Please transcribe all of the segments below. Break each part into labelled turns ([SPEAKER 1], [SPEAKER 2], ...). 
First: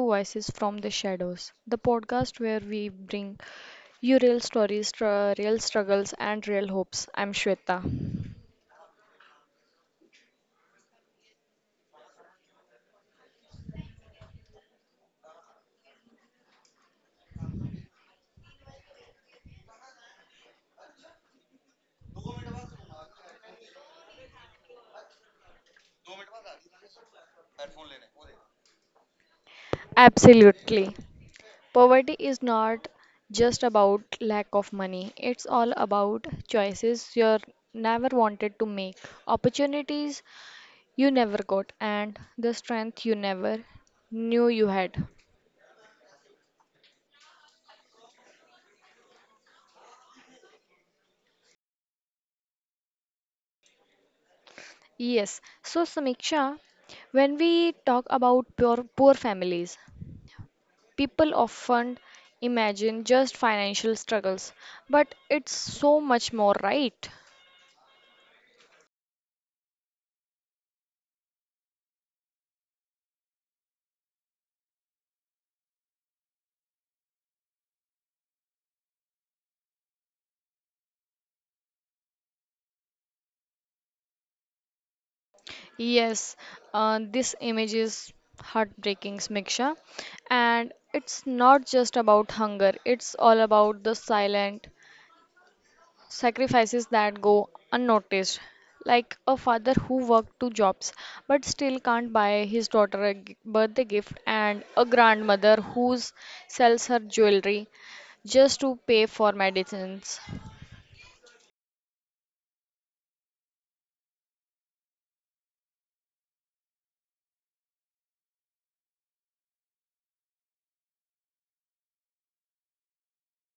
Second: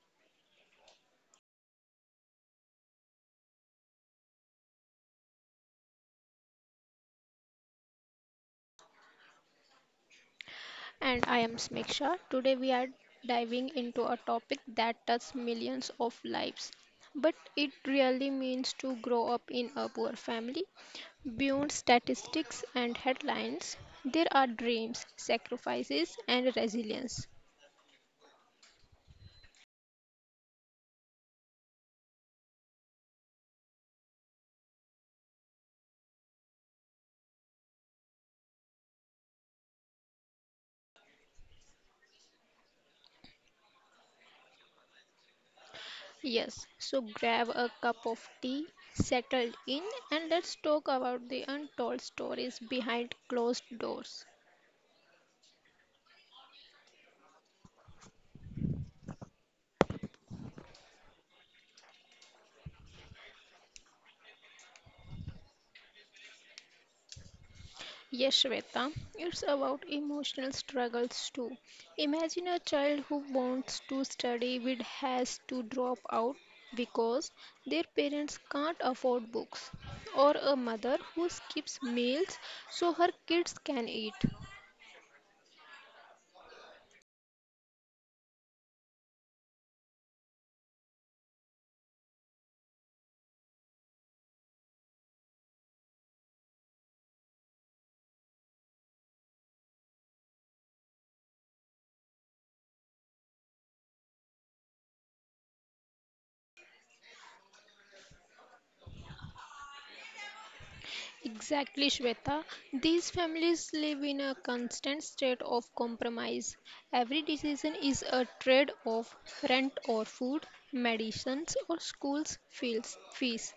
[SPEAKER 1] Voices from the Shadows, the podcast where we bring you real stories, real struggles, and real hopes. I'm Shweta.
[SPEAKER 2] And I am Smiksha. Today we are diving into a topic that touches millions of lives. But it really means to grow up in a poor family. Beyond statistics and headlines, there are dreams, sacrifices, and resilience.
[SPEAKER 1] Absolutely. Poverty is not just about lack of money, it's all about choices you never wanted to make, opportunities you never got, and the strength you never knew you had.
[SPEAKER 2] Yes, so grab a cup of tea, settle in, and let's talk about the untold stories behind closed doors.
[SPEAKER 1] Yes. So, Samiksha, when we talk about poor families, people often imagine just financial struggles, but it's so much more, right?
[SPEAKER 2] Yes, Shweta, it's about emotional struggles too. Imagine a child who wants to study but has to drop out because their parents can't afford books, or a mother who skips meals so her kids can eat.
[SPEAKER 1] Yes, this image is heartbreaking, Smiksha, and it's not just about hunger, it's all about the silent sacrifices that go unnoticed, like a father who worked two jobs but still can't buy his daughter a birthday gift, and a grandmother who sells her jewelry just to pay for medicines.
[SPEAKER 2] Exactly, Shweta. These families live in a constant state of compromise. Every decision is a trade off rent or food, medicines or school's fees.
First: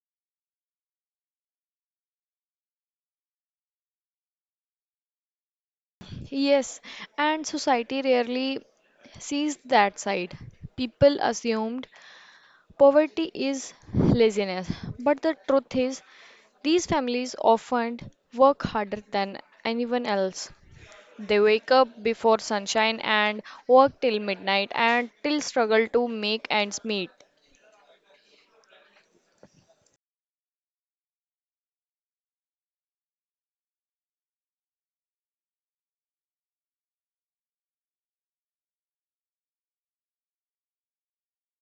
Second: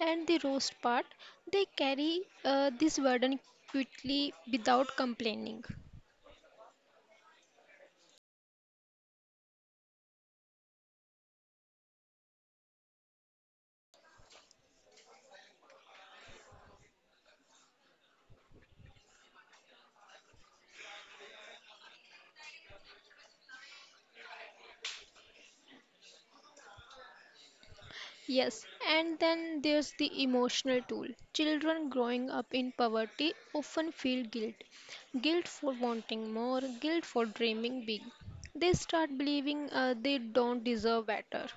[SPEAKER 2] And the roast part, they carry this burden quickly without complaining.
[SPEAKER 1] Yes, and society rarely sees that side. People assumed poverty is laziness, but the truth is, these families often work harder than anyone else. They wake up before sunshine and work till midnight and till struggle to make ends meet.
[SPEAKER 2] Yes, and then there's the emotional toll. Children growing up in poverty often feel guilt for wanting more, guilt for dreaming big. They start believing they don't deserve better.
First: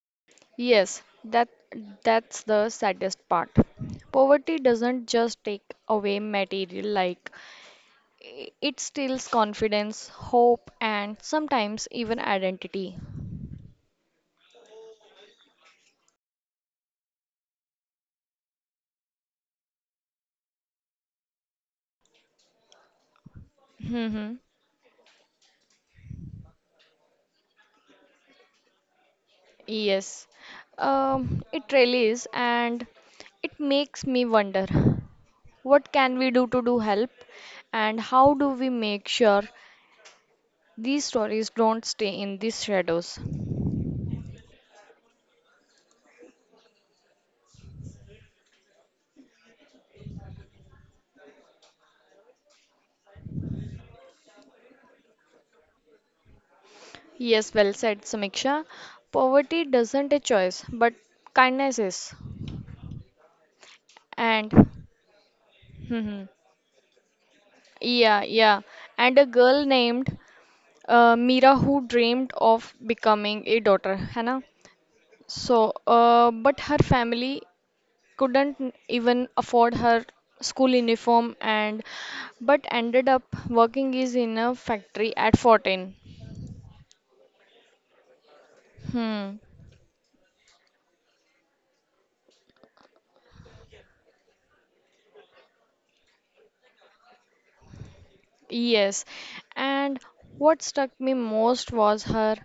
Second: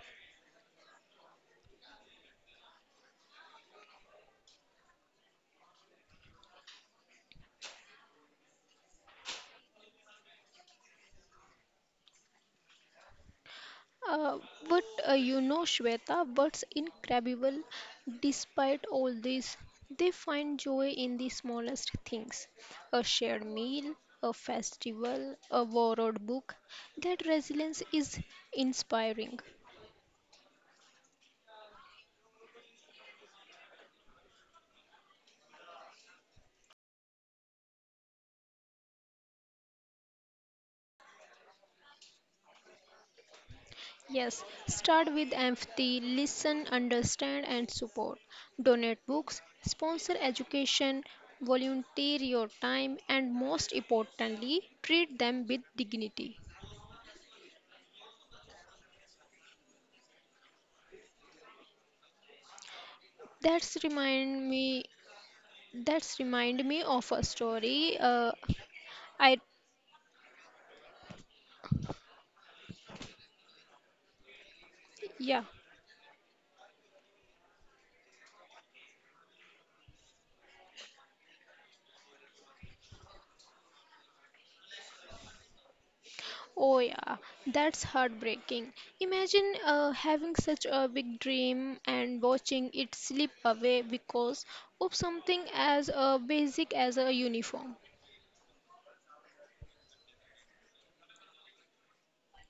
[SPEAKER 1] Yes, that's the saddest part. Poverty doesn't just take away material like it steals confidence, hope and sometimes even identity.
[SPEAKER 2] Uh, but Shweta, what's incredible despite all this, they find joy in the smallest things, a shared meal, a
[SPEAKER 1] Mm-hmm.
[SPEAKER 2] festival, a borrowed book. That resilience is inspiring.
[SPEAKER 1] Yes. It really is, and it makes me wonder what can we do to do help and how do we make sure these stories don't stay in these shadows.
[SPEAKER 2] Yes, start with empathy, listen, understand, and support. Donate books, sponsor education, volunteer your time, and most importantly, treat them with dignity.
[SPEAKER 1] Yes, well said, Samiksha. Poverty doesn't a choice, but kindness is.
[SPEAKER 2] That's remind
[SPEAKER 1] And
[SPEAKER 2] me. That's
[SPEAKER 1] hmm,
[SPEAKER 2] remind me of a story.
[SPEAKER 1] yeah,
[SPEAKER 2] Uh,
[SPEAKER 1] yeah. And a
[SPEAKER 2] I
[SPEAKER 1] girl named Mira who dreamed of becoming a daughter, है ना?
[SPEAKER 2] Yeah.
[SPEAKER 1] So, but her family couldn't even afford her school uniform and but ended up working is in a factory at 14.
[SPEAKER 2] Oh yeah, that's heartbreaking.
[SPEAKER 1] Hmm.
[SPEAKER 2] Imagine having such a big dream and watching it slip away because of something as basic as a uniform.
[SPEAKER 1] Yes, and what struck me most was her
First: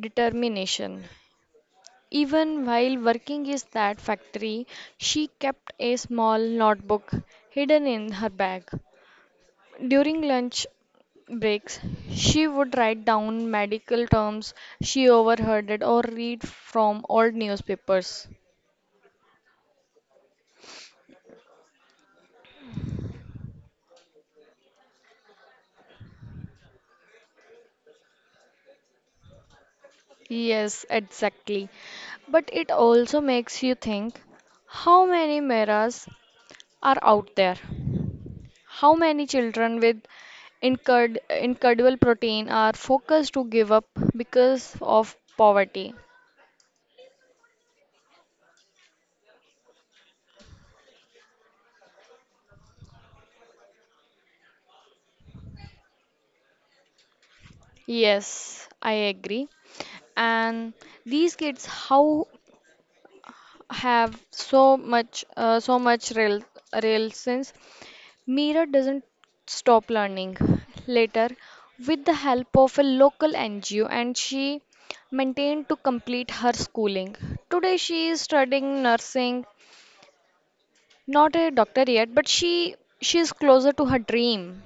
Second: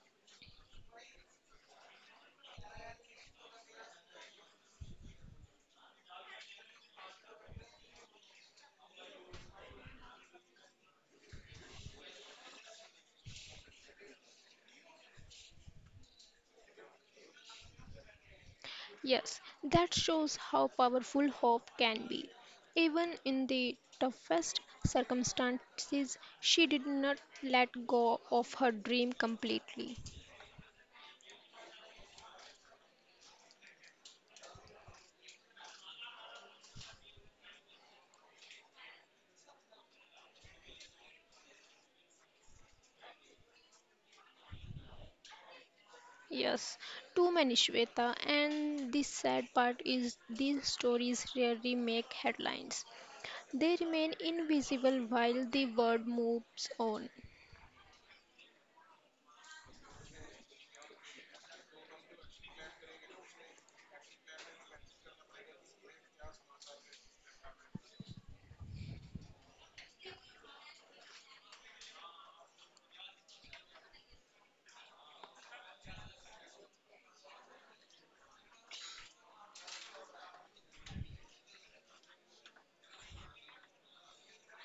[SPEAKER 1] determination. Even while working in that factory, she kept a small notebook hidden in her bag. During lunch breaks, she would write down medical terms she overheard or read from old newspapers.
[SPEAKER 2] Yes, that shows how powerful hope can be. Even in the toughest circumstances, she did not let go of her dream completely.
[SPEAKER 1] Yes, exactly. But it also makes you think how many mirrors are out there? How many children with incurred incurable protein are focused to give up because of poverty?
[SPEAKER 2] Yes, too many Shweta, and the sad part is these stories rarely make headlines. They remain invisible while the world moves on.
[SPEAKER 1] Yes, I agree. And these kids how have so much so much real sense. Mira doesn't stop learning. Later, with the help of a local NGO, and she maintained to complete her schooling. Today, she is studying nursing. Not a doctor yet, but she is closer to her dream.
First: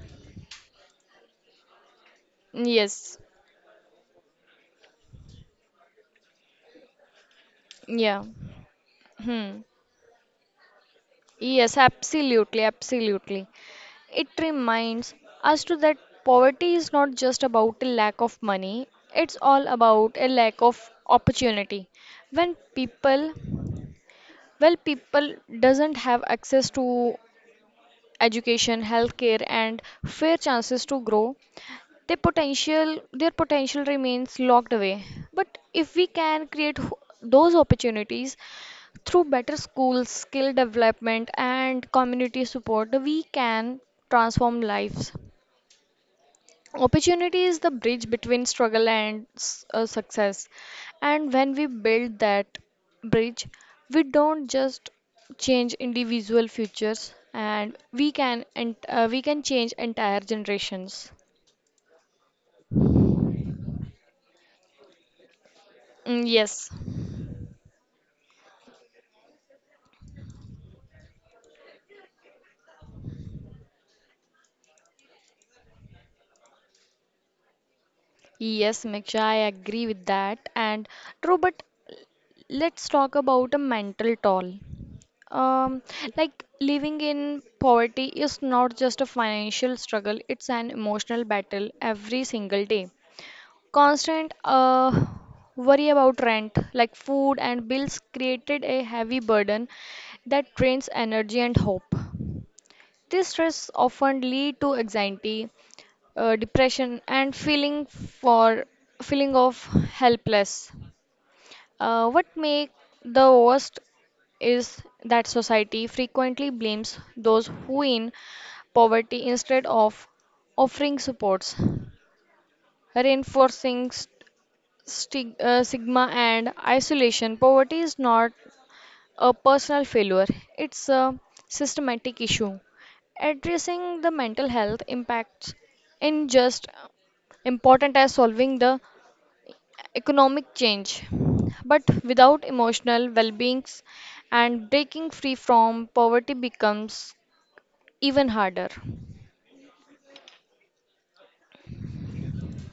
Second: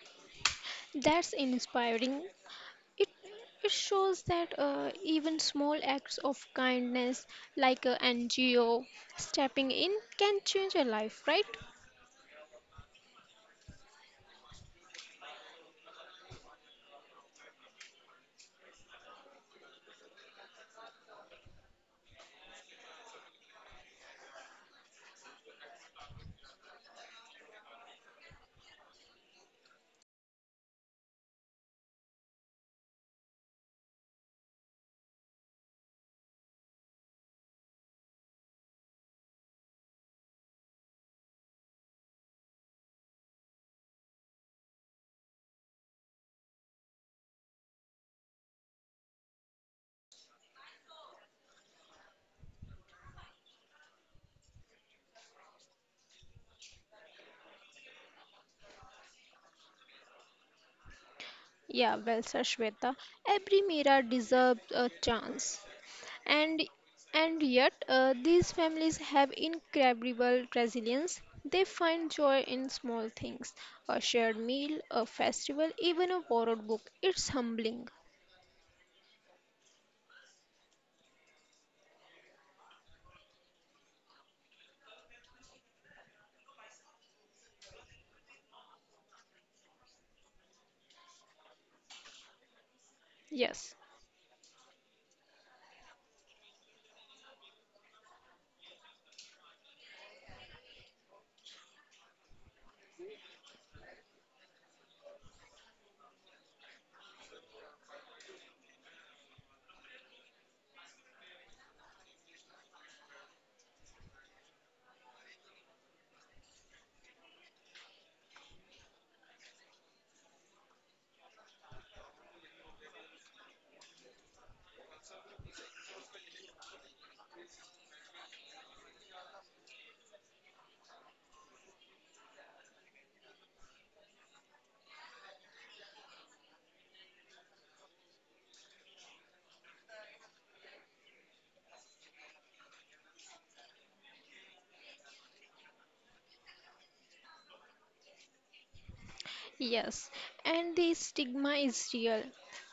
[SPEAKER 2] That's inspiring. It
[SPEAKER 1] Yes.
[SPEAKER 2] it shows that even small acts of kindness, like a
[SPEAKER 1] Yeah.
[SPEAKER 2] NGO
[SPEAKER 1] Hmm.
[SPEAKER 2] stepping in, can change a life, right?
[SPEAKER 1] Yes, absolutely, absolutely. It reminds us to that poverty is not just about a lack of money, it's all about a lack of opportunity. When people, well, people doesn't have access to education, healthcare, and fair chances to grow, their potential remains locked away, but if we can create those opportunities through better schools, skill development and community support, we can transform lives. Opportunity is the bridge between struggle and success, and when we build that bridge, we don't just change individual futures, and we can, and we can change entire generations.
[SPEAKER 2] Yeah, well said, Shweta. Every Mira deserves a chance,
[SPEAKER 1] Mm,
[SPEAKER 2] and
[SPEAKER 1] yes.
[SPEAKER 2] and yet these families have incredible resilience. They find joy in small things, a shared meal, a festival, even a borrowed book. It's humbling.
[SPEAKER 1] Yes, Miksha, I agree with that. And true, but let's talk about a mental toll. Um, like living in poverty is not just a financial struggle, it's an emotional battle every single day.
[SPEAKER 2] Yes.
[SPEAKER 1] Constant worry about rent, like food and bills, created a heavy burden that drains energy and hope. This stress often lead to anxiety, depression and feeling of helpless. What make the worst is that society frequently blames those who in poverty instead of offering supports, reinforcing stigma and isolation. Poverty is not a personal failure, it's a systematic issue. Addressing the mental health impacts in just important as solving the economic change. But without emotional well being and breaking free from poverty becomes even harder.
[SPEAKER 2] Yes, and the stigma is real.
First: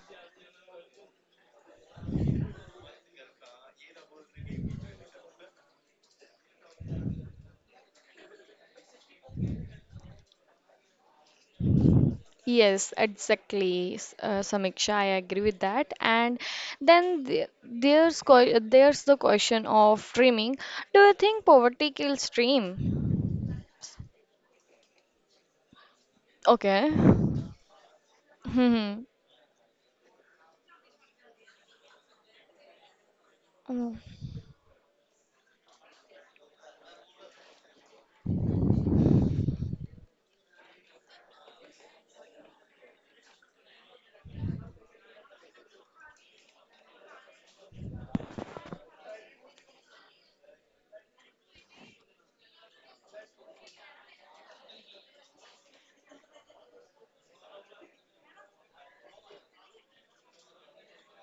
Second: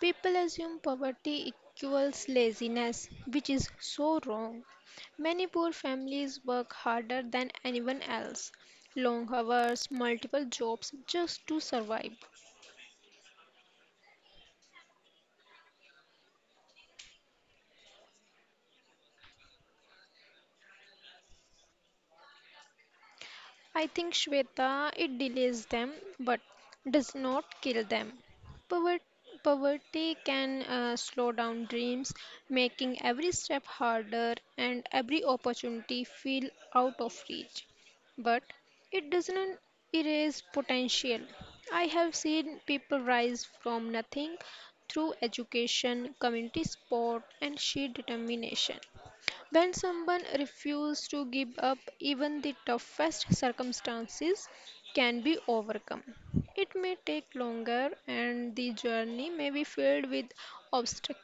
[SPEAKER 2] People assume poverty equals laziness, which is so wrong. Many poor families work harder than anyone else, long hours, multiple jobs just to survive.
[SPEAKER 1] Yes, exactly, Samiksha. I agree with that. And then there's there's the question of dreaming. Do you think poverty kills dream?
[SPEAKER 2] I think Shweta, it delays them but
[SPEAKER 1] Okay.
[SPEAKER 2] does not kill them.
[SPEAKER 1] Mm-hmm.
[SPEAKER 2] Pover- Poverty can slow down dreams, making every step
[SPEAKER 1] Mm.
[SPEAKER 2] harder and every opportunity feel out of reach. But it doesn't erase potential. I have seen people rise from nothing through education, community support, and sheer determination. When someone refuses to give up, even the toughest circumstances can be overcome. It may take longer and the journey may be filled with obstacles,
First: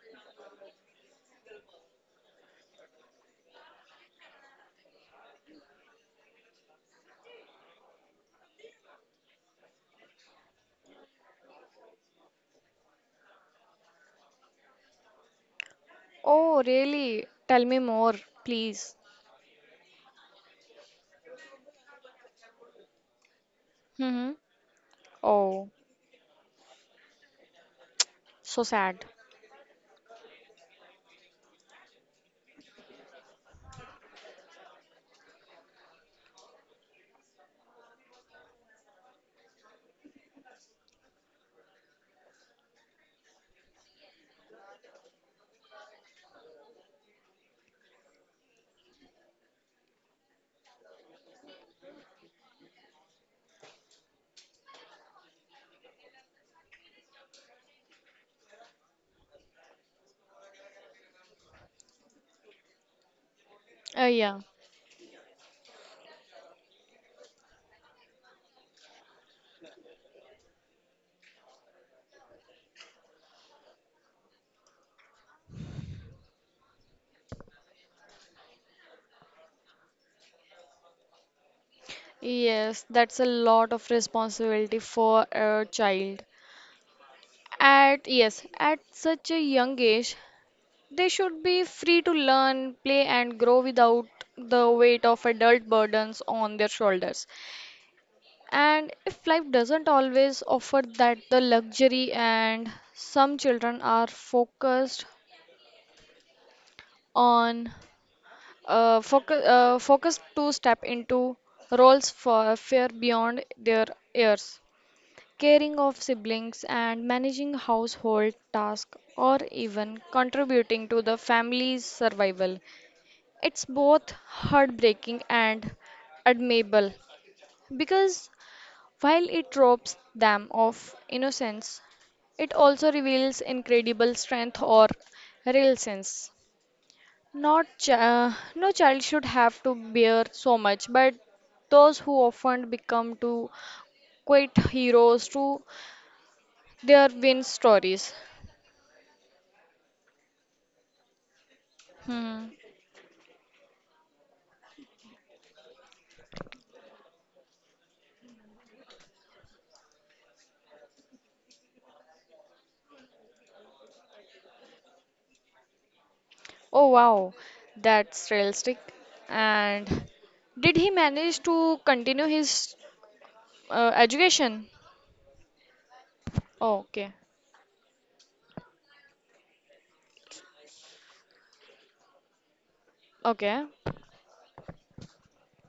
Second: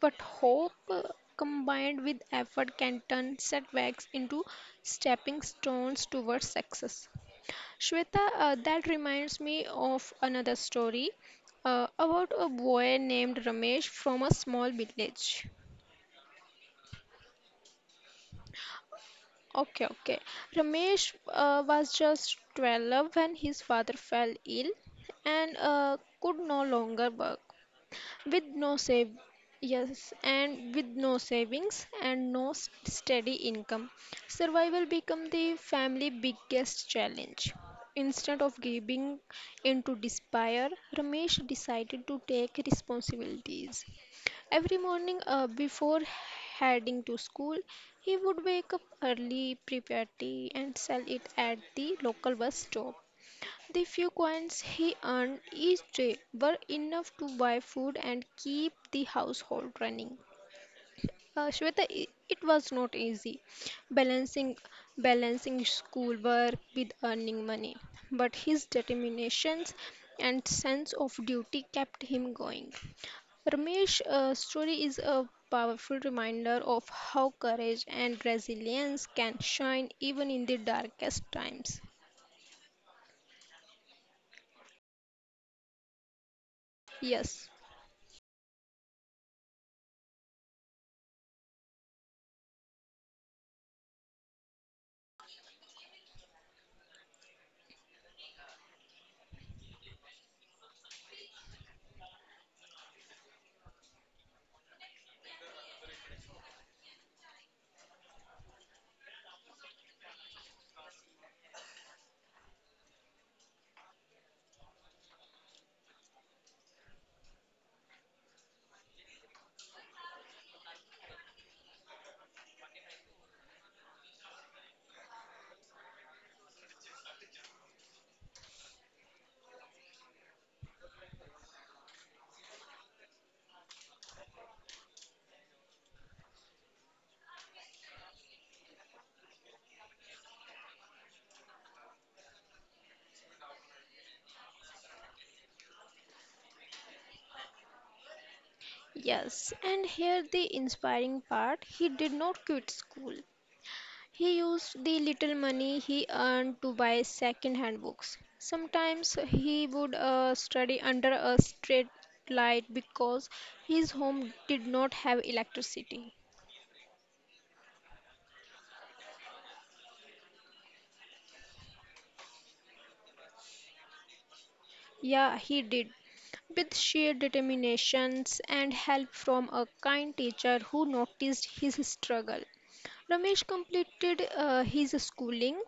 [SPEAKER 2] but hope combined with effort can turn setbacks into stepping stones towards success. Shweta, that reminds me of another story about a boy named Ramesh from a small village.
[SPEAKER 1] Oh, really? Tell me more, please.
[SPEAKER 2] Okay, okay. Ramesh was just 12 when his father fell
[SPEAKER 1] Mm-hmm.
[SPEAKER 2] ill and
[SPEAKER 1] Oh,
[SPEAKER 2] could no longer work. With
[SPEAKER 1] so
[SPEAKER 2] no
[SPEAKER 1] sad.
[SPEAKER 2] save Yes, and with no savings and no s- steady income, survival become the family biggest challenge. Instead of giving into despair, Ramesh decided to take responsibilities. Every morning before heading to school, he would wake up early, prepare tea, and sell it at the local bus stop. The few coins he earned each day were enough to buy food and keep the household running. Shweta, it was not easy
[SPEAKER 1] Yeah.
[SPEAKER 2] balancing balancing schoolwork with earning money, but his determination and sense of duty kept him going. Ramesh's story is a powerful reminder of how courage and resilience can shine even in the darkest times.
[SPEAKER 1] Yes, that's a lot of responsibility for a child.
[SPEAKER 2] Yes.
[SPEAKER 1] At yes, at such a young age, they should be free to learn, play, and grow without the weight of adult burdens on their shoulders. And if life doesn't always offer that the luxury, and some children are focused on focused to step into roles for fear beyond their years, caring of siblings and managing household tasks, or even contributing to the family's survival. It's both heartbreaking and admirable because while it robs them of innocence, it also reveals incredible strength or real sense. Not chi- No child should have to bear so much, but those who often become too quite heroes to their win stories.
[SPEAKER 2] Yes, and here the inspiring part he did not
[SPEAKER 1] Hmm.
[SPEAKER 2] quit school. He used the little money he earned to buy second hand books. Sometimes he would study under a street light because his home did not have electricity.
[SPEAKER 1] Oh wow, that's realistic. And did he manage to continue his education?
[SPEAKER 2] Yeah, he did. With
[SPEAKER 1] Oh, okay.
[SPEAKER 2] sheer determinations and help from a kind teacher who noticed his struggle. Ramesh
[SPEAKER 1] Okay.
[SPEAKER 2] completed his schooling.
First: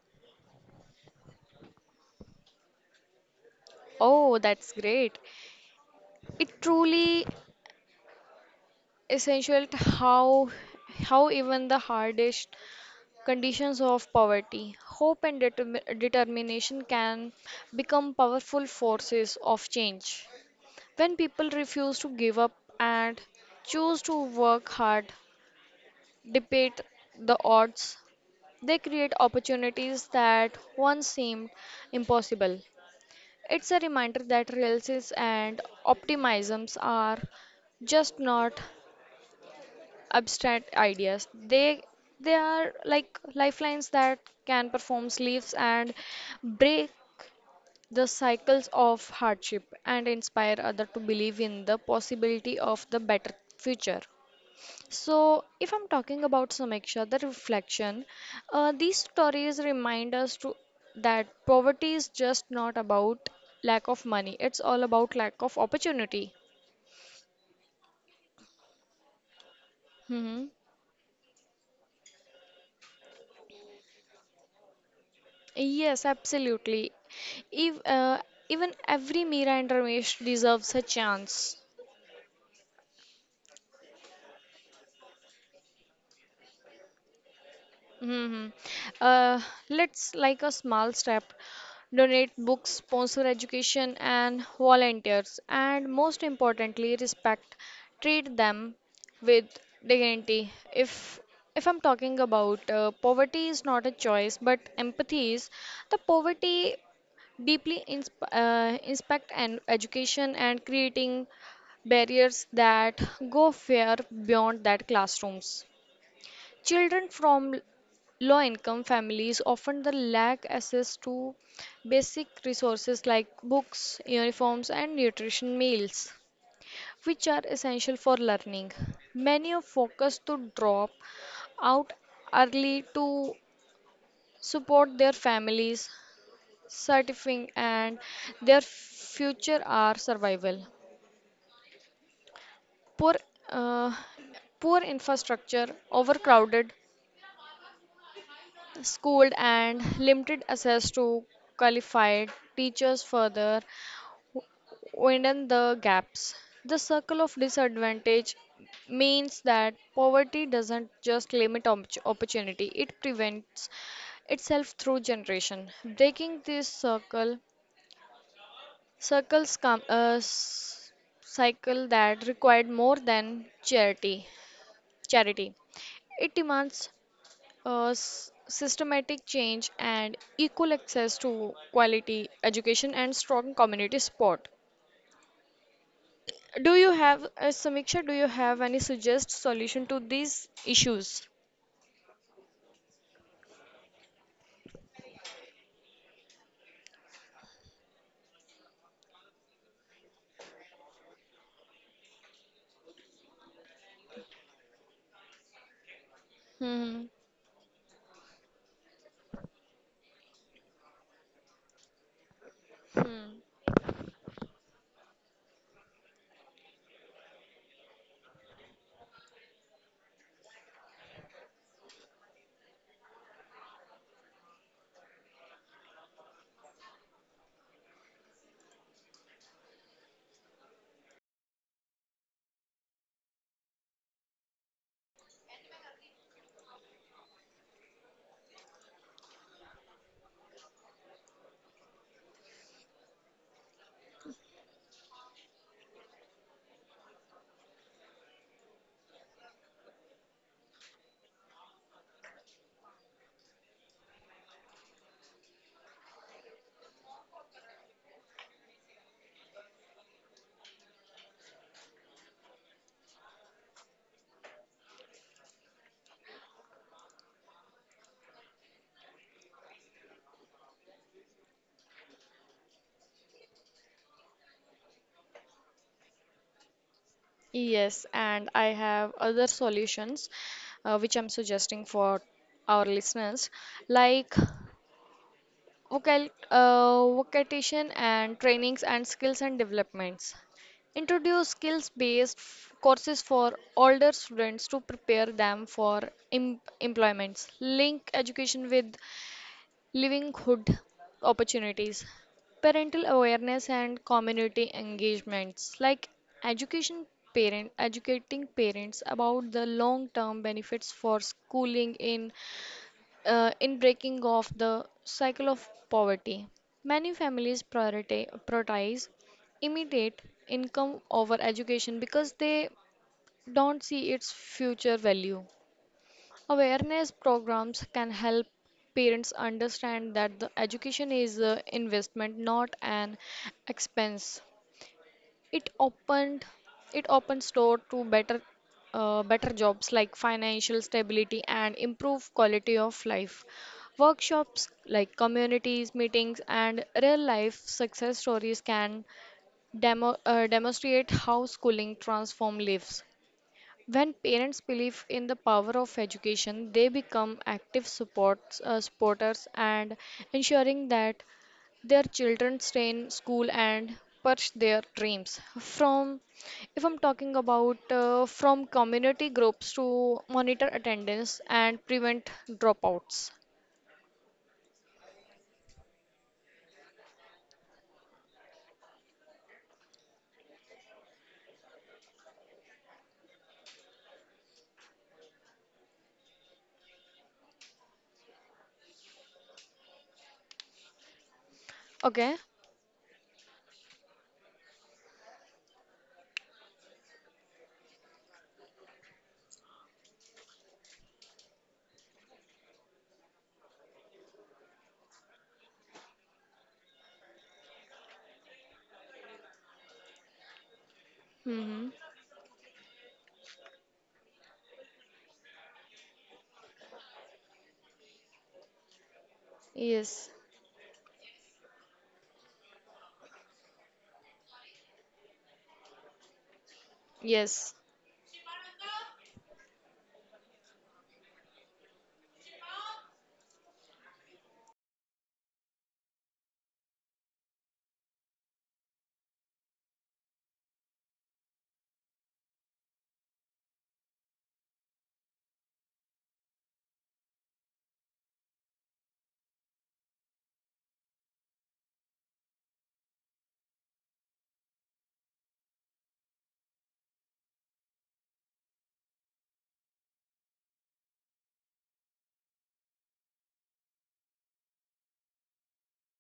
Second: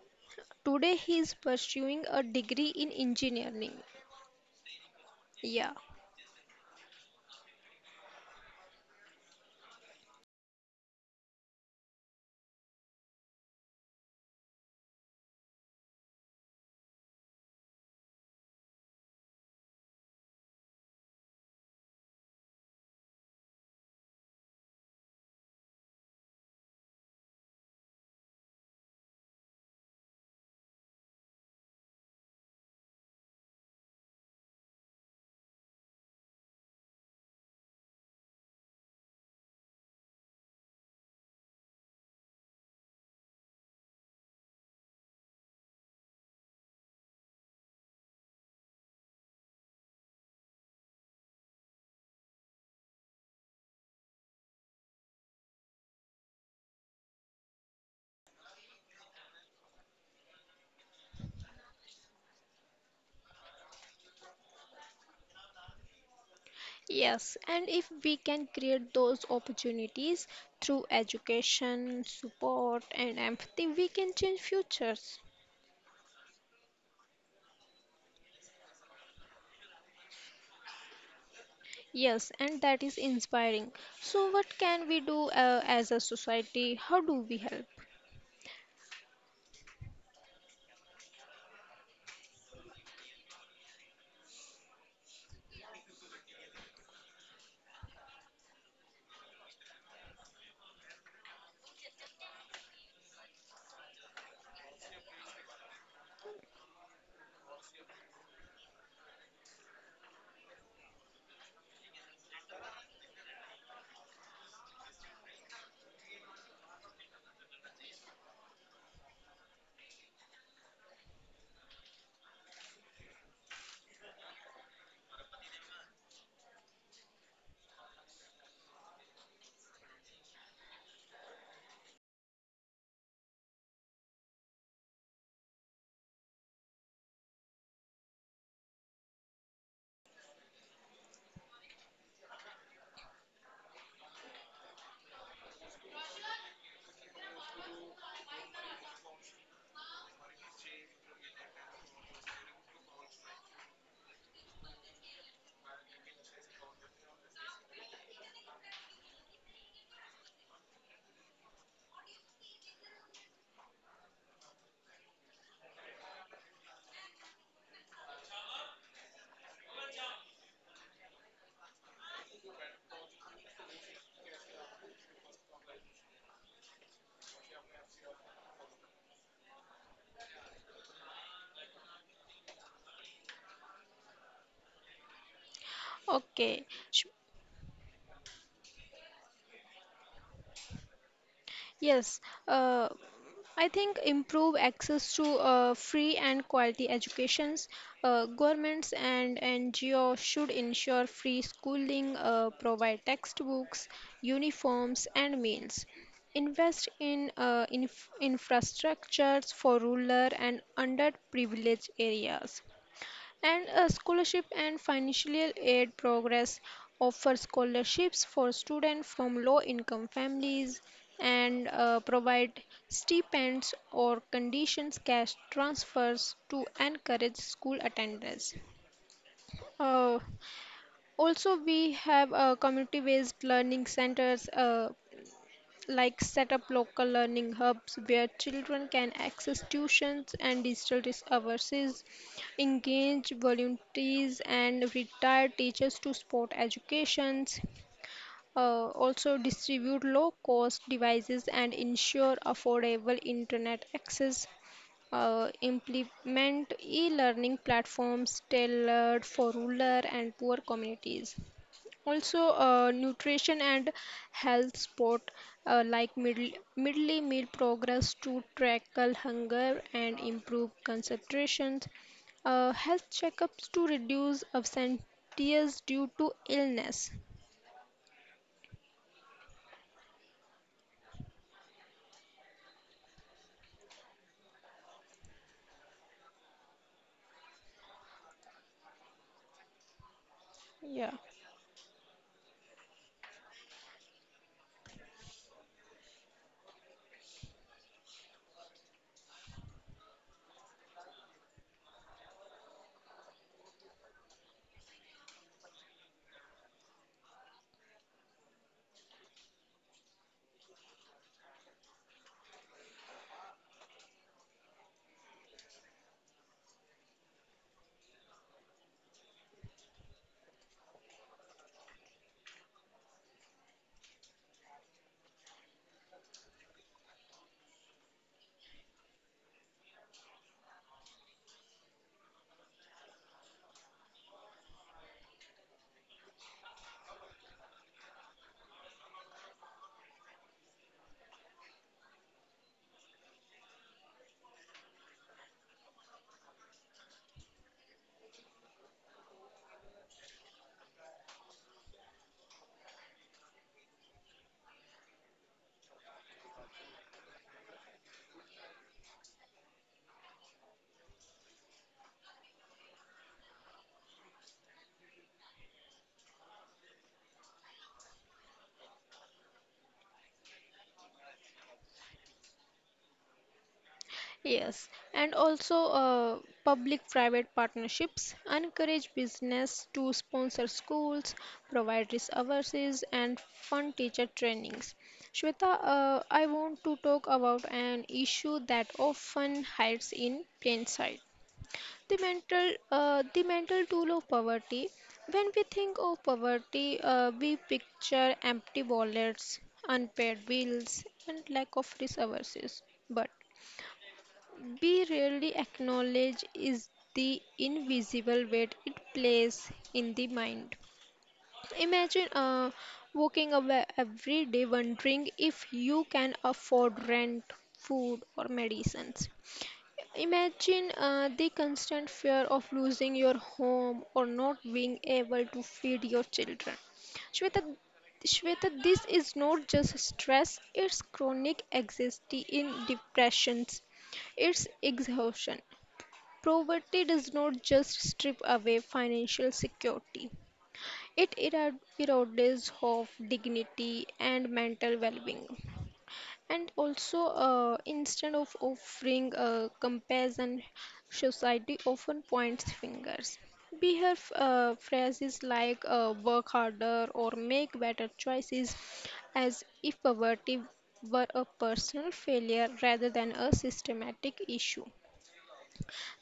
[SPEAKER 2] Today he is pursuing a degree in engineering.
[SPEAKER 1] Oh, that's great.
[SPEAKER 2] Yeah,
[SPEAKER 1] It truly essential to how even the hardest conditions of poverty, hope and determination can become powerful forces of change. When people refuse to give up and choose to work hard, debate the odds, they create opportunities that once seemed impossible. It's a reminder that realities and optimisms are just not abstract ideas. They are like lifelines that can perform sleeves and break the cycles of hardship and inspire others to believe in the possibility of the better future. So, if I'm talking about Samiksha, the reflection, these stories remind us to that poverty is just not about lack of money; it's all about lack of opportunity.
[SPEAKER 2] yes. And if we can create those opportunities
[SPEAKER 1] Hmm.
[SPEAKER 2] through education, support, and empathy, we can change futures.
[SPEAKER 1] Yes, absolutely. If, even every Meera and Ramesh deserves a chance.
[SPEAKER 2] Yes, and that is inspiring. So, what can we do as a society? How do we help?
[SPEAKER 1] Hmm. Uh, let's like a small step, donate books, sponsor education and volunteers, and most importantly, respect. Treat them with dignity. If I'm talking about poverty is not a choice, but empathy is the poverty deeply inspect and education and creating barriers that go far beyond that classrooms. Children from low income families often the lack access to basic resources like books, uniforms and nutrition meals which are essential for learning. Many are focused to drop out early to support their families certifying and their future are survival. Poor, uh, poor infrastructure, overcrowded schooled and limited access to qualified teachers further widen the gaps. The circle of disadvantage means that poverty doesn't just limit opportunity, it prevents itself through generation. Breaking this circle Circles come a s- cycle that required more than charity. Charity. It demands a systematic change and equal access to quality education and strong community support.
[SPEAKER 2] Okay.
[SPEAKER 1] Do you
[SPEAKER 2] Sh-
[SPEAKER 1] have, Samiksha, do you have any suggest solution to these issues?
[SPEAKER 2] Yes, uh, I think improve access to free and quality educations. Governments and NGOs should ensure free schooling, provide textbooks, uniforms, and meals. Invest
[SPEAKER 1] Hmm.
[SPEAKER 2] in infrastructures for rural and underprivileged areas,
[SPEAKER 1] Hmm.
[SPEAKER 2] and a scholarship and financial aid progress offer scholarships for students from low income families and provide stipends or conditions cash transfers to encourage school attendance. uh, Also we have community based learning centers, like set up local learning hubs where children can access tuitions and digital resources, engage volunteers and retired teachers to support educations, also distribute low cost devices and ensure affordable internet access. Implement e-learning platforms tailored for rural and poor communities. Also, nutrition and health support, like midday meal progress to tackle hunger and improve concentration. Health checkups to reduce absenteeism due to illness.
[SPEAKER 1] Yes, and I have other solutions which I'm suggesting for our listeners. Like vocation and trainings and skills and developments.
[SPEAKER 2] Yeah.
[SPEAKER 1] Introduce skills based courses for older students to prepare them for employments. Link education with livelihood opportunities. Parental awareness and community engagements like education parent educating parents about the long term benefits for schooling in breaking off the cycle of poverty. Many families prioritize immediate income over education because they don't see its future value. Awareness programs can help parents understand that the education is an investment, not an expense. It opened it opens door to better better jobs like financial stability and improve quality of life. Workshops like communities, meetings, and real life success stories can demonstrate how schooling transforms lives. When parents believe in the power of education, they become active supports, supporters and ensuring that their children stay in school and pursue their dreams. From, if I'm talking about from community groups to monitor attendance and prevent dropouts.
[SPEAKER 2] Yes, and also public private partnerships encourage business to sponsor schools, provide resources, and fund teacher trainings. Shweta, I want to talk about an issue that often hides in plain sight. The
[SPEAKER 1] Okay.
[SPEAKER 2] mental, uh, the mental tool of poverty. When we think of poverty, we picture empty wallets, unpaid bills, and lack of resources. But we rarely acknowledge is the invisible weight it plays in the mind.
[SPEAKER 1] Mm-hmm.
[SPEAKER 2] Imagine walking away every day wondering if you can afford rent, food, or medicines.
[SPEAKER 1] Yes.
[SPEAKER 2] Imagine the constant fear of losing your home or not being able to feed your children.
[SPEAKER 1] Yes.
[SPEAKER 2] Shweta, Shweta, this is not just stress, it's chronic anxiety in depressions. It's exhaustion. Poverty does not just strip away financial security. It erodes hope, dignity, and mental well-being. And also, instead of offering a comparison, society often points fingers. We have phrases like work harder or make better choices, as if poverty were a personal failure rather than a systematic issue.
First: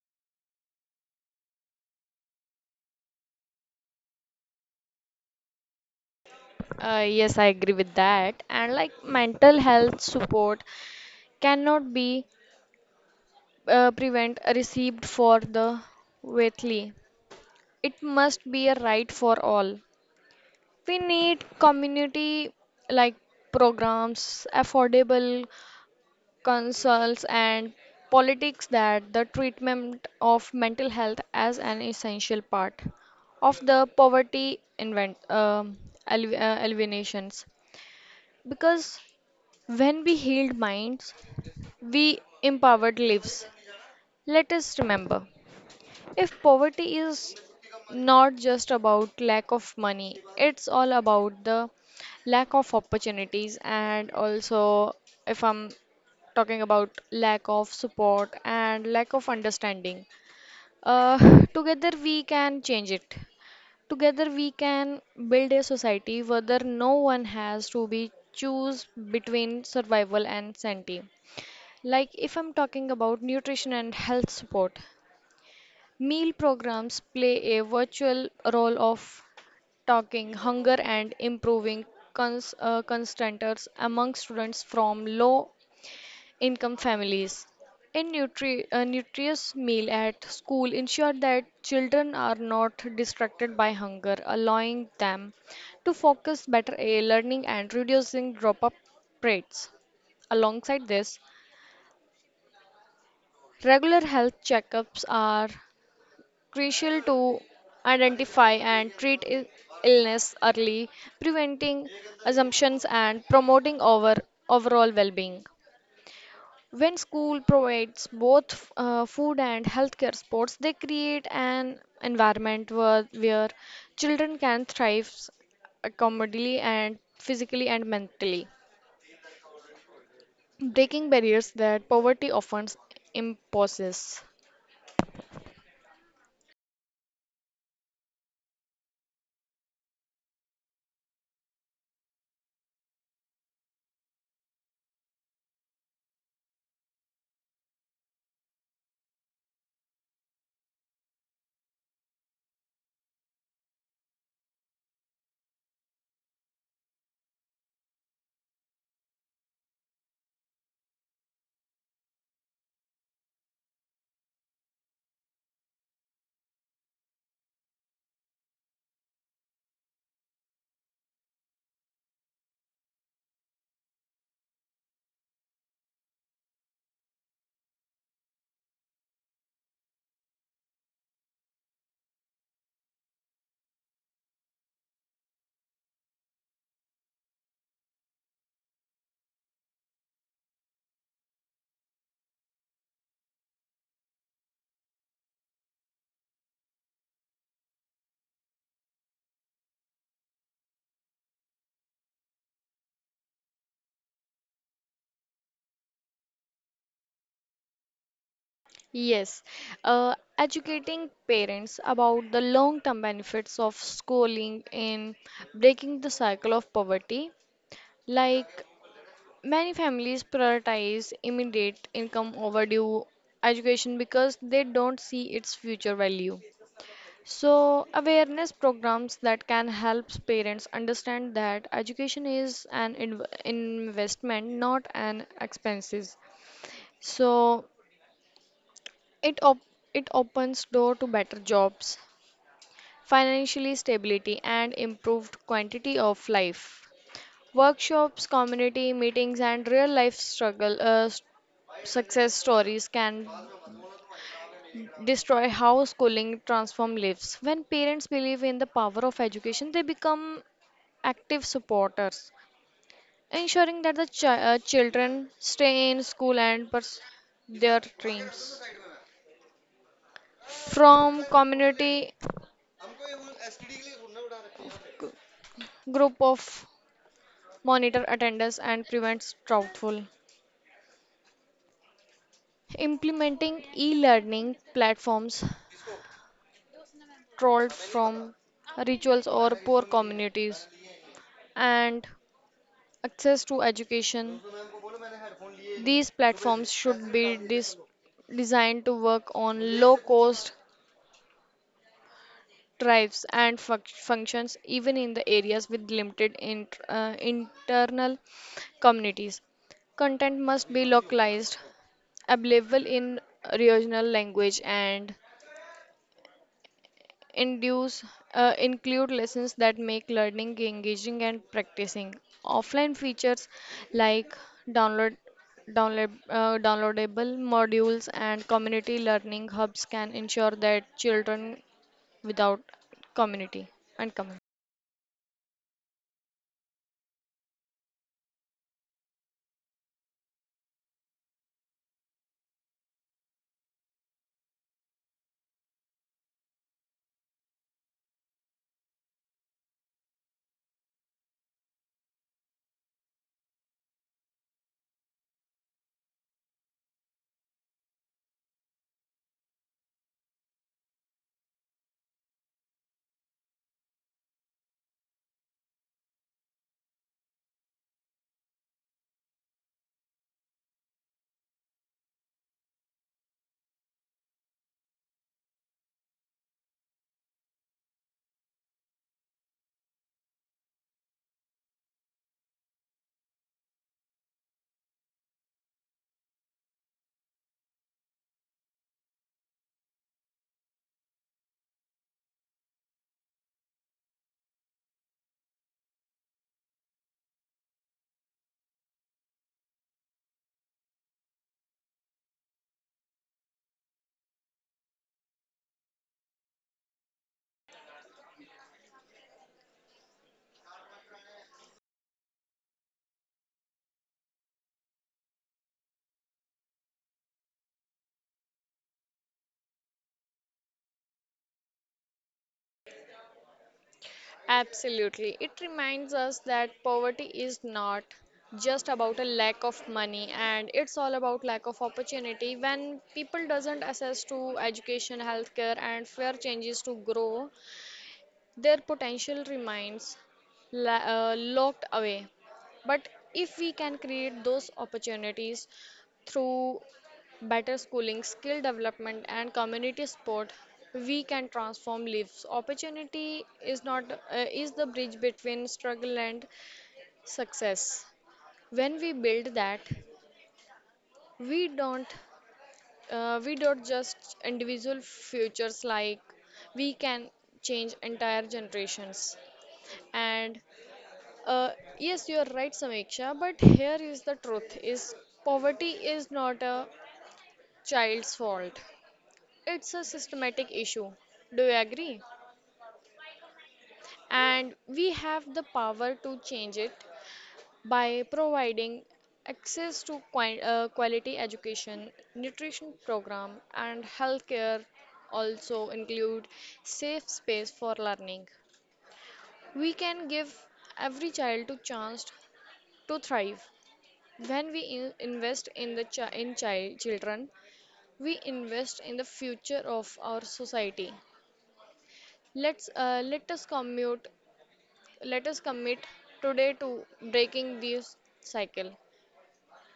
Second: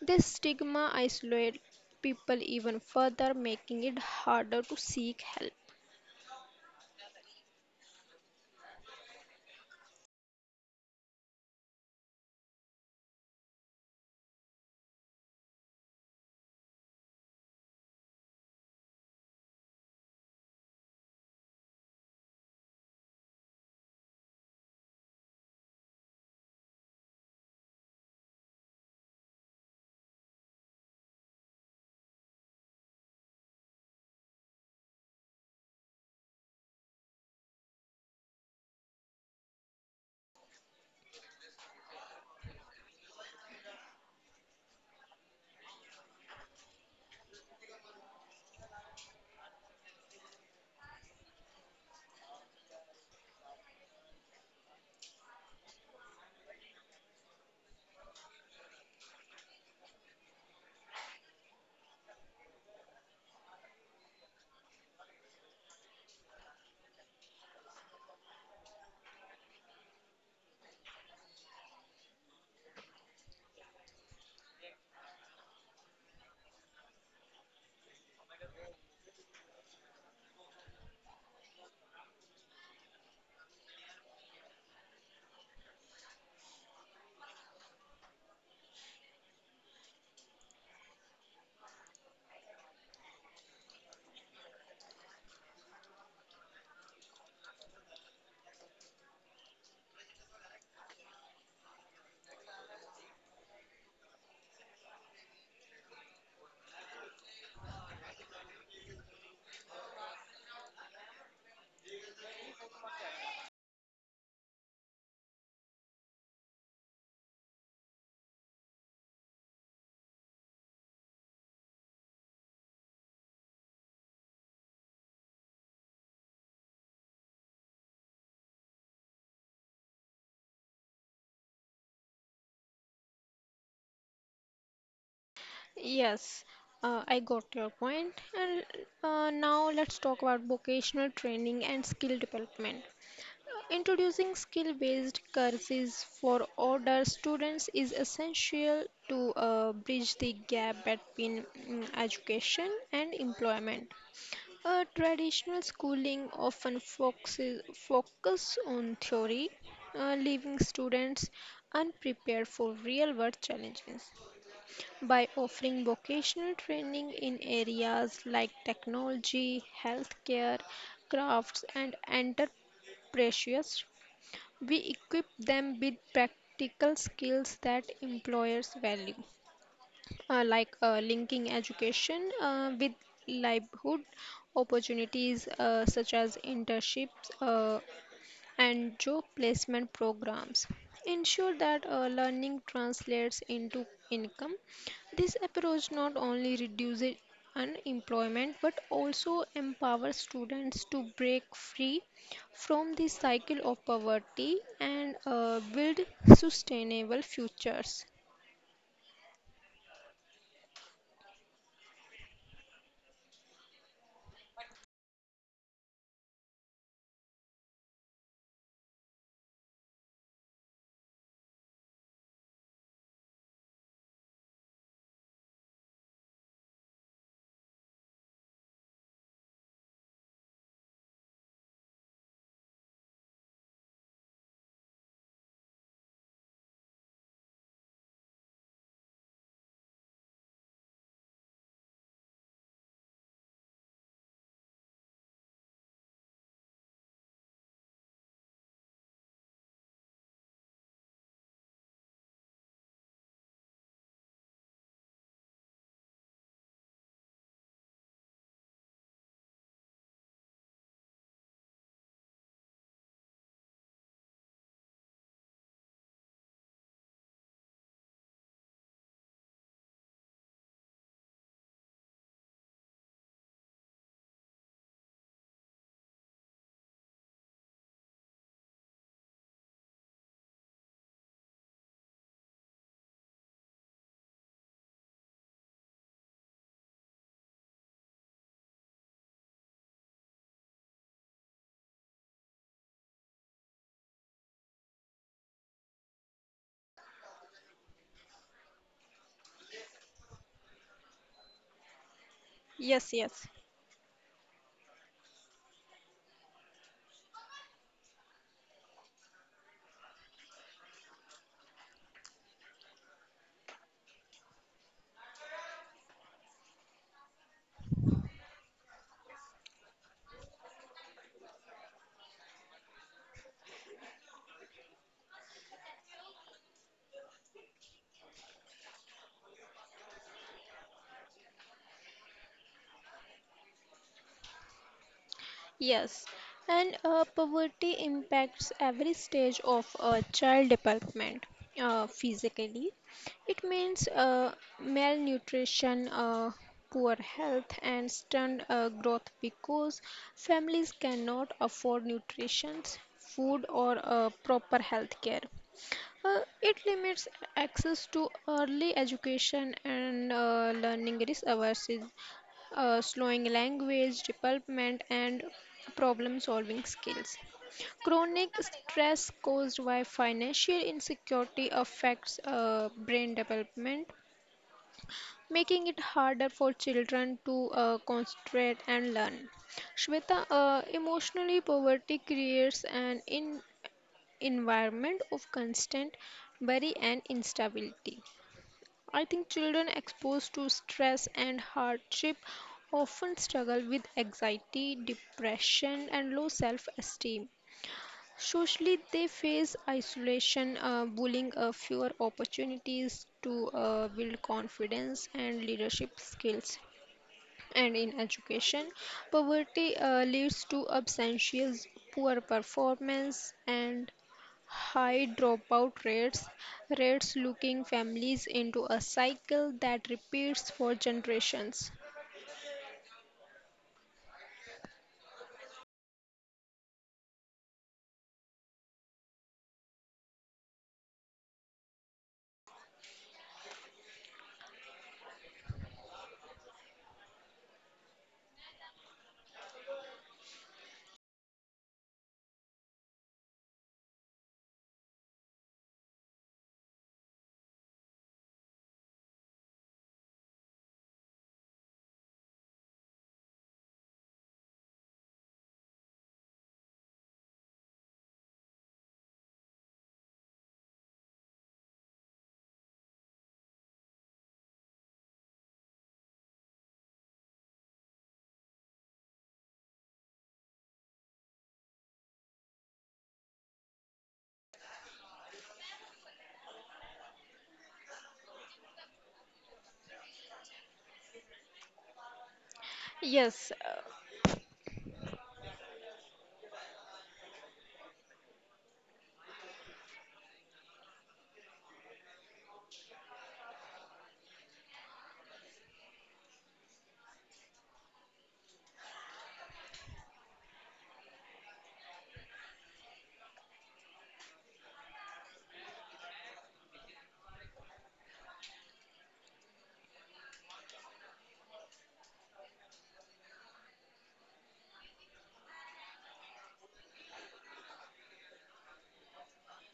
[SPEAKER 2] This stigma isolates people even further, making it harder to seek help.
[SPEAKER 1] Yes, I agree with that. And like mental health support cannot be prevent received for the wealthy. It must be a right for all. We need community like programs, affordable consults, and politics that the treatment of mental health as an essential part of the poverty invent eliminations. Because when we healed minds, we empowered lives. Let us remember. If poverty is not just about lack of money, it's all about the lack of opportunities and also if I'm talking about lack of support and lack of understanding. Together we can change it. Together we can build a society where no one has to be choose between survival and sanity. Like if I'm talking about nutrition and health support, meal programs play a virtual role of talking hunger and improving constanters among students from low income families. A nutritious meal at school ensure that children are not distracted by hunger, allowing them to focus better on learning and reducing drop-up rates. Alongside this, regular health checkups are crucial to identify and treat illness early, preventing assumptions and promoting our overall well-being. When school provides both food and healthcare supports, they create an environment where children can thrive accommodably and physically and mentally, breaking barriers that poverty often imposes.
[SPEAKER 2] Yes, I got your point. And now let's talk about vocational training and skill development. Introducing skill based courses for older students is essential to bridge the gap between education and employment. Traditional schooling often focus on theory, leaving students unprepared for real world challenges by offering vocational training in areas like technology, healthcare, crafts, and entrepreneurship. We equip them with practical skills that employers value, linking education with livelihood opportunities, such as internships. And job placement programs ensure that learning translates into income. This approach not only reduces unemployment but also empowers students to break free from the cycle of poverty and build sustainable futures.
[SPEAKER 1] Yes, educating parents about the long-term benefits of schooling in breaking the cycle of poverty. Like many families prioritize immediate income over due education because they don't see its future value. So, awareness programs that can help parents understand that education is an investment, not an expenses. So, It op it opens door to better jobs, financially stability and improved quantity of life. Workshops, community meetings and real life success stories can destroy how schooling transform lives. When parents believe in the power of education, they become active supporters, ensuring that children stay in school and pursue their dreams. From community group of monitor attendance and prevents fraudful. Implementing e-learning platforms trolled from rituals or poor communities and access to education. These platforms should be designed to work on low cost
[SPEAKER 2] Yes,
[SPEAKER 1] thrives
[SPEAKER 2] yes.
[SPEAKER 1] and functions even in the areas with limited internal communities. Content must be localized, available in regional language, and induce, include lessons that make learning engaging and practicing. Offline features like download downloadable modules and community learning hubs can ensure that children without community and community.
[SPEAKER 2] Yes, and poverty impacts every stage of a child development, physically. It means malnutrition, poor health, and stunted growth because families cannot afford nutrition, food, or proper health care. It limits access to early education and learning resources, slowing language development, and problem solving skills. Chronic stress caused by financial insecurity affects brain development, making it harder for children to concentrate and learn. Shweta, emotionally poverty creates environment of constant worry and instability. I think children exposed to stress and hardship often struggle with anxiety, depression, and low self esteem. Socially, they face isolation, bullying, fewer opportunities to build confidence and leadership skills. And in education, poverty leads to absences, poor performance, and high rates looking families into a cycle that repeats for generations.
[SPEAKER 1] Absolutely. It reminds us that poverty is not just about a lack of money and it's all about lack of opportunity when people doesn't access to education, healthcare and fair changes to grow their potential remains la- locked away. But if we can create those opportunities through better schooling, skill development, and community support, we can transform lives. Opportunity is not is the bridge between struggle and success. When we build that, we don't we don't just individual futures. Like we can change entire generations and Uh, yes, you are right, Samiksha, but here is the truth is poverty is not a child's fault. It's a systematic issue. Do you agree?
[SPEAKER 2] Yes, uh,
[SPEAKER 1] And we have the power to change it by providing access to quality education, nutrition program and healthcare also include safe space for learning. We can give every child a chance to thrive. When we invest in the chi- in child children, we invest in the future of our society. Let's uh, let us commute, let us commit today to breaking this cycle,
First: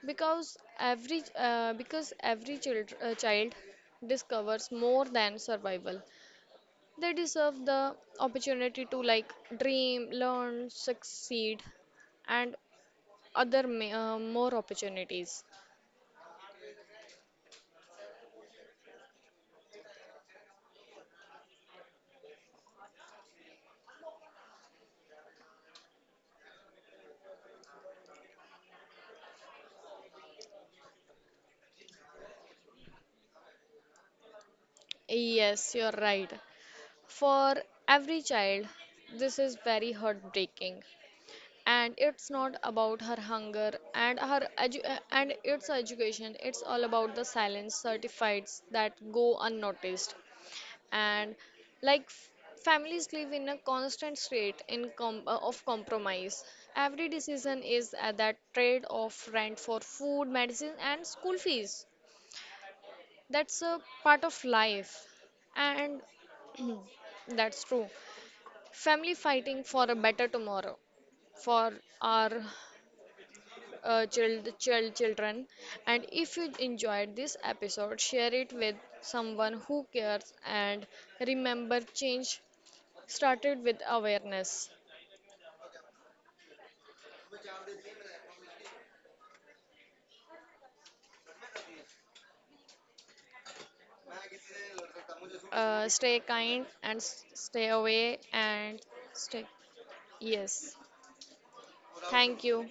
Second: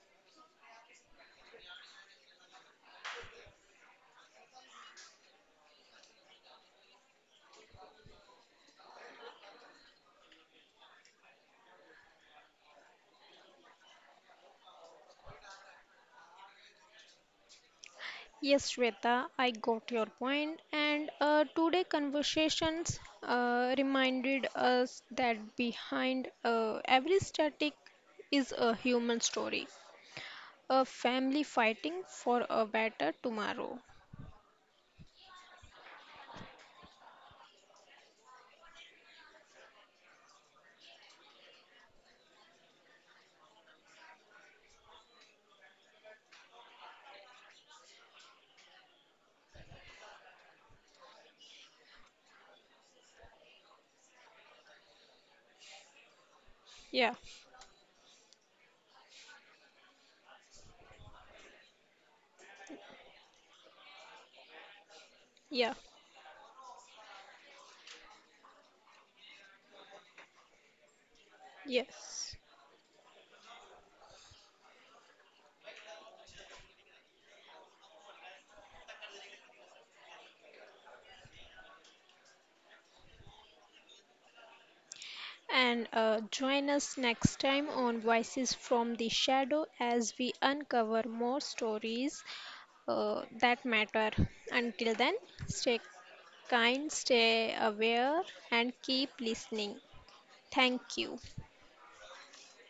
[SPEAKER 1] because every child discovers more than survival. They deserve the opportunity to like dream, learn, succeed, and more opportunities.
[SPEAKER 2] yes, Shweta, I got your point. And today conversations reminded us that behind every static is a human story, a family fighting for a better tomorrow.
[SPEAKER 1] Yes, you're right. For every child, this is very heartbreaking. And it's not about her hunger and its education. It's all about the silence certificates that go unnoticed. And like f- families live in a constant state of compromise. Every
[SPEAKER 2] Yeah,
[SPEAKER 1] decision is at that trade off rent for food, medicine, and school fees. That's a part of life,
[SPEAKER 2] yeah,
[SPEAKER 1] and that's true. Family fighting for a better tomorrow for
[SPEAKER 2] yes.
[SPEAKER 1] our children. And if you enjoyed this episode, share it with someone who cares, and remember change started with awareness.
[SPEAKER 2] And join us next time on Voices from the Shadow as we uncover more stories that matter. Until then, stay
[SPEAKER 1] Stay kind
[SPEAKER 2] kind,
[SPEAKER 1] and
[SPEAKER 2] stay
[SPEAKER 1] stay away
[SPEAKER 2] aware, and
[SPEAKER 1] and
[SPEAKER 2] keep
[SPEAKER 1] stay.
[SPEAKER 2] listening.
[SPEAKER 1] Yes,
[SPEAKER 2] Thank you.
[SPEAKER 1] thank you.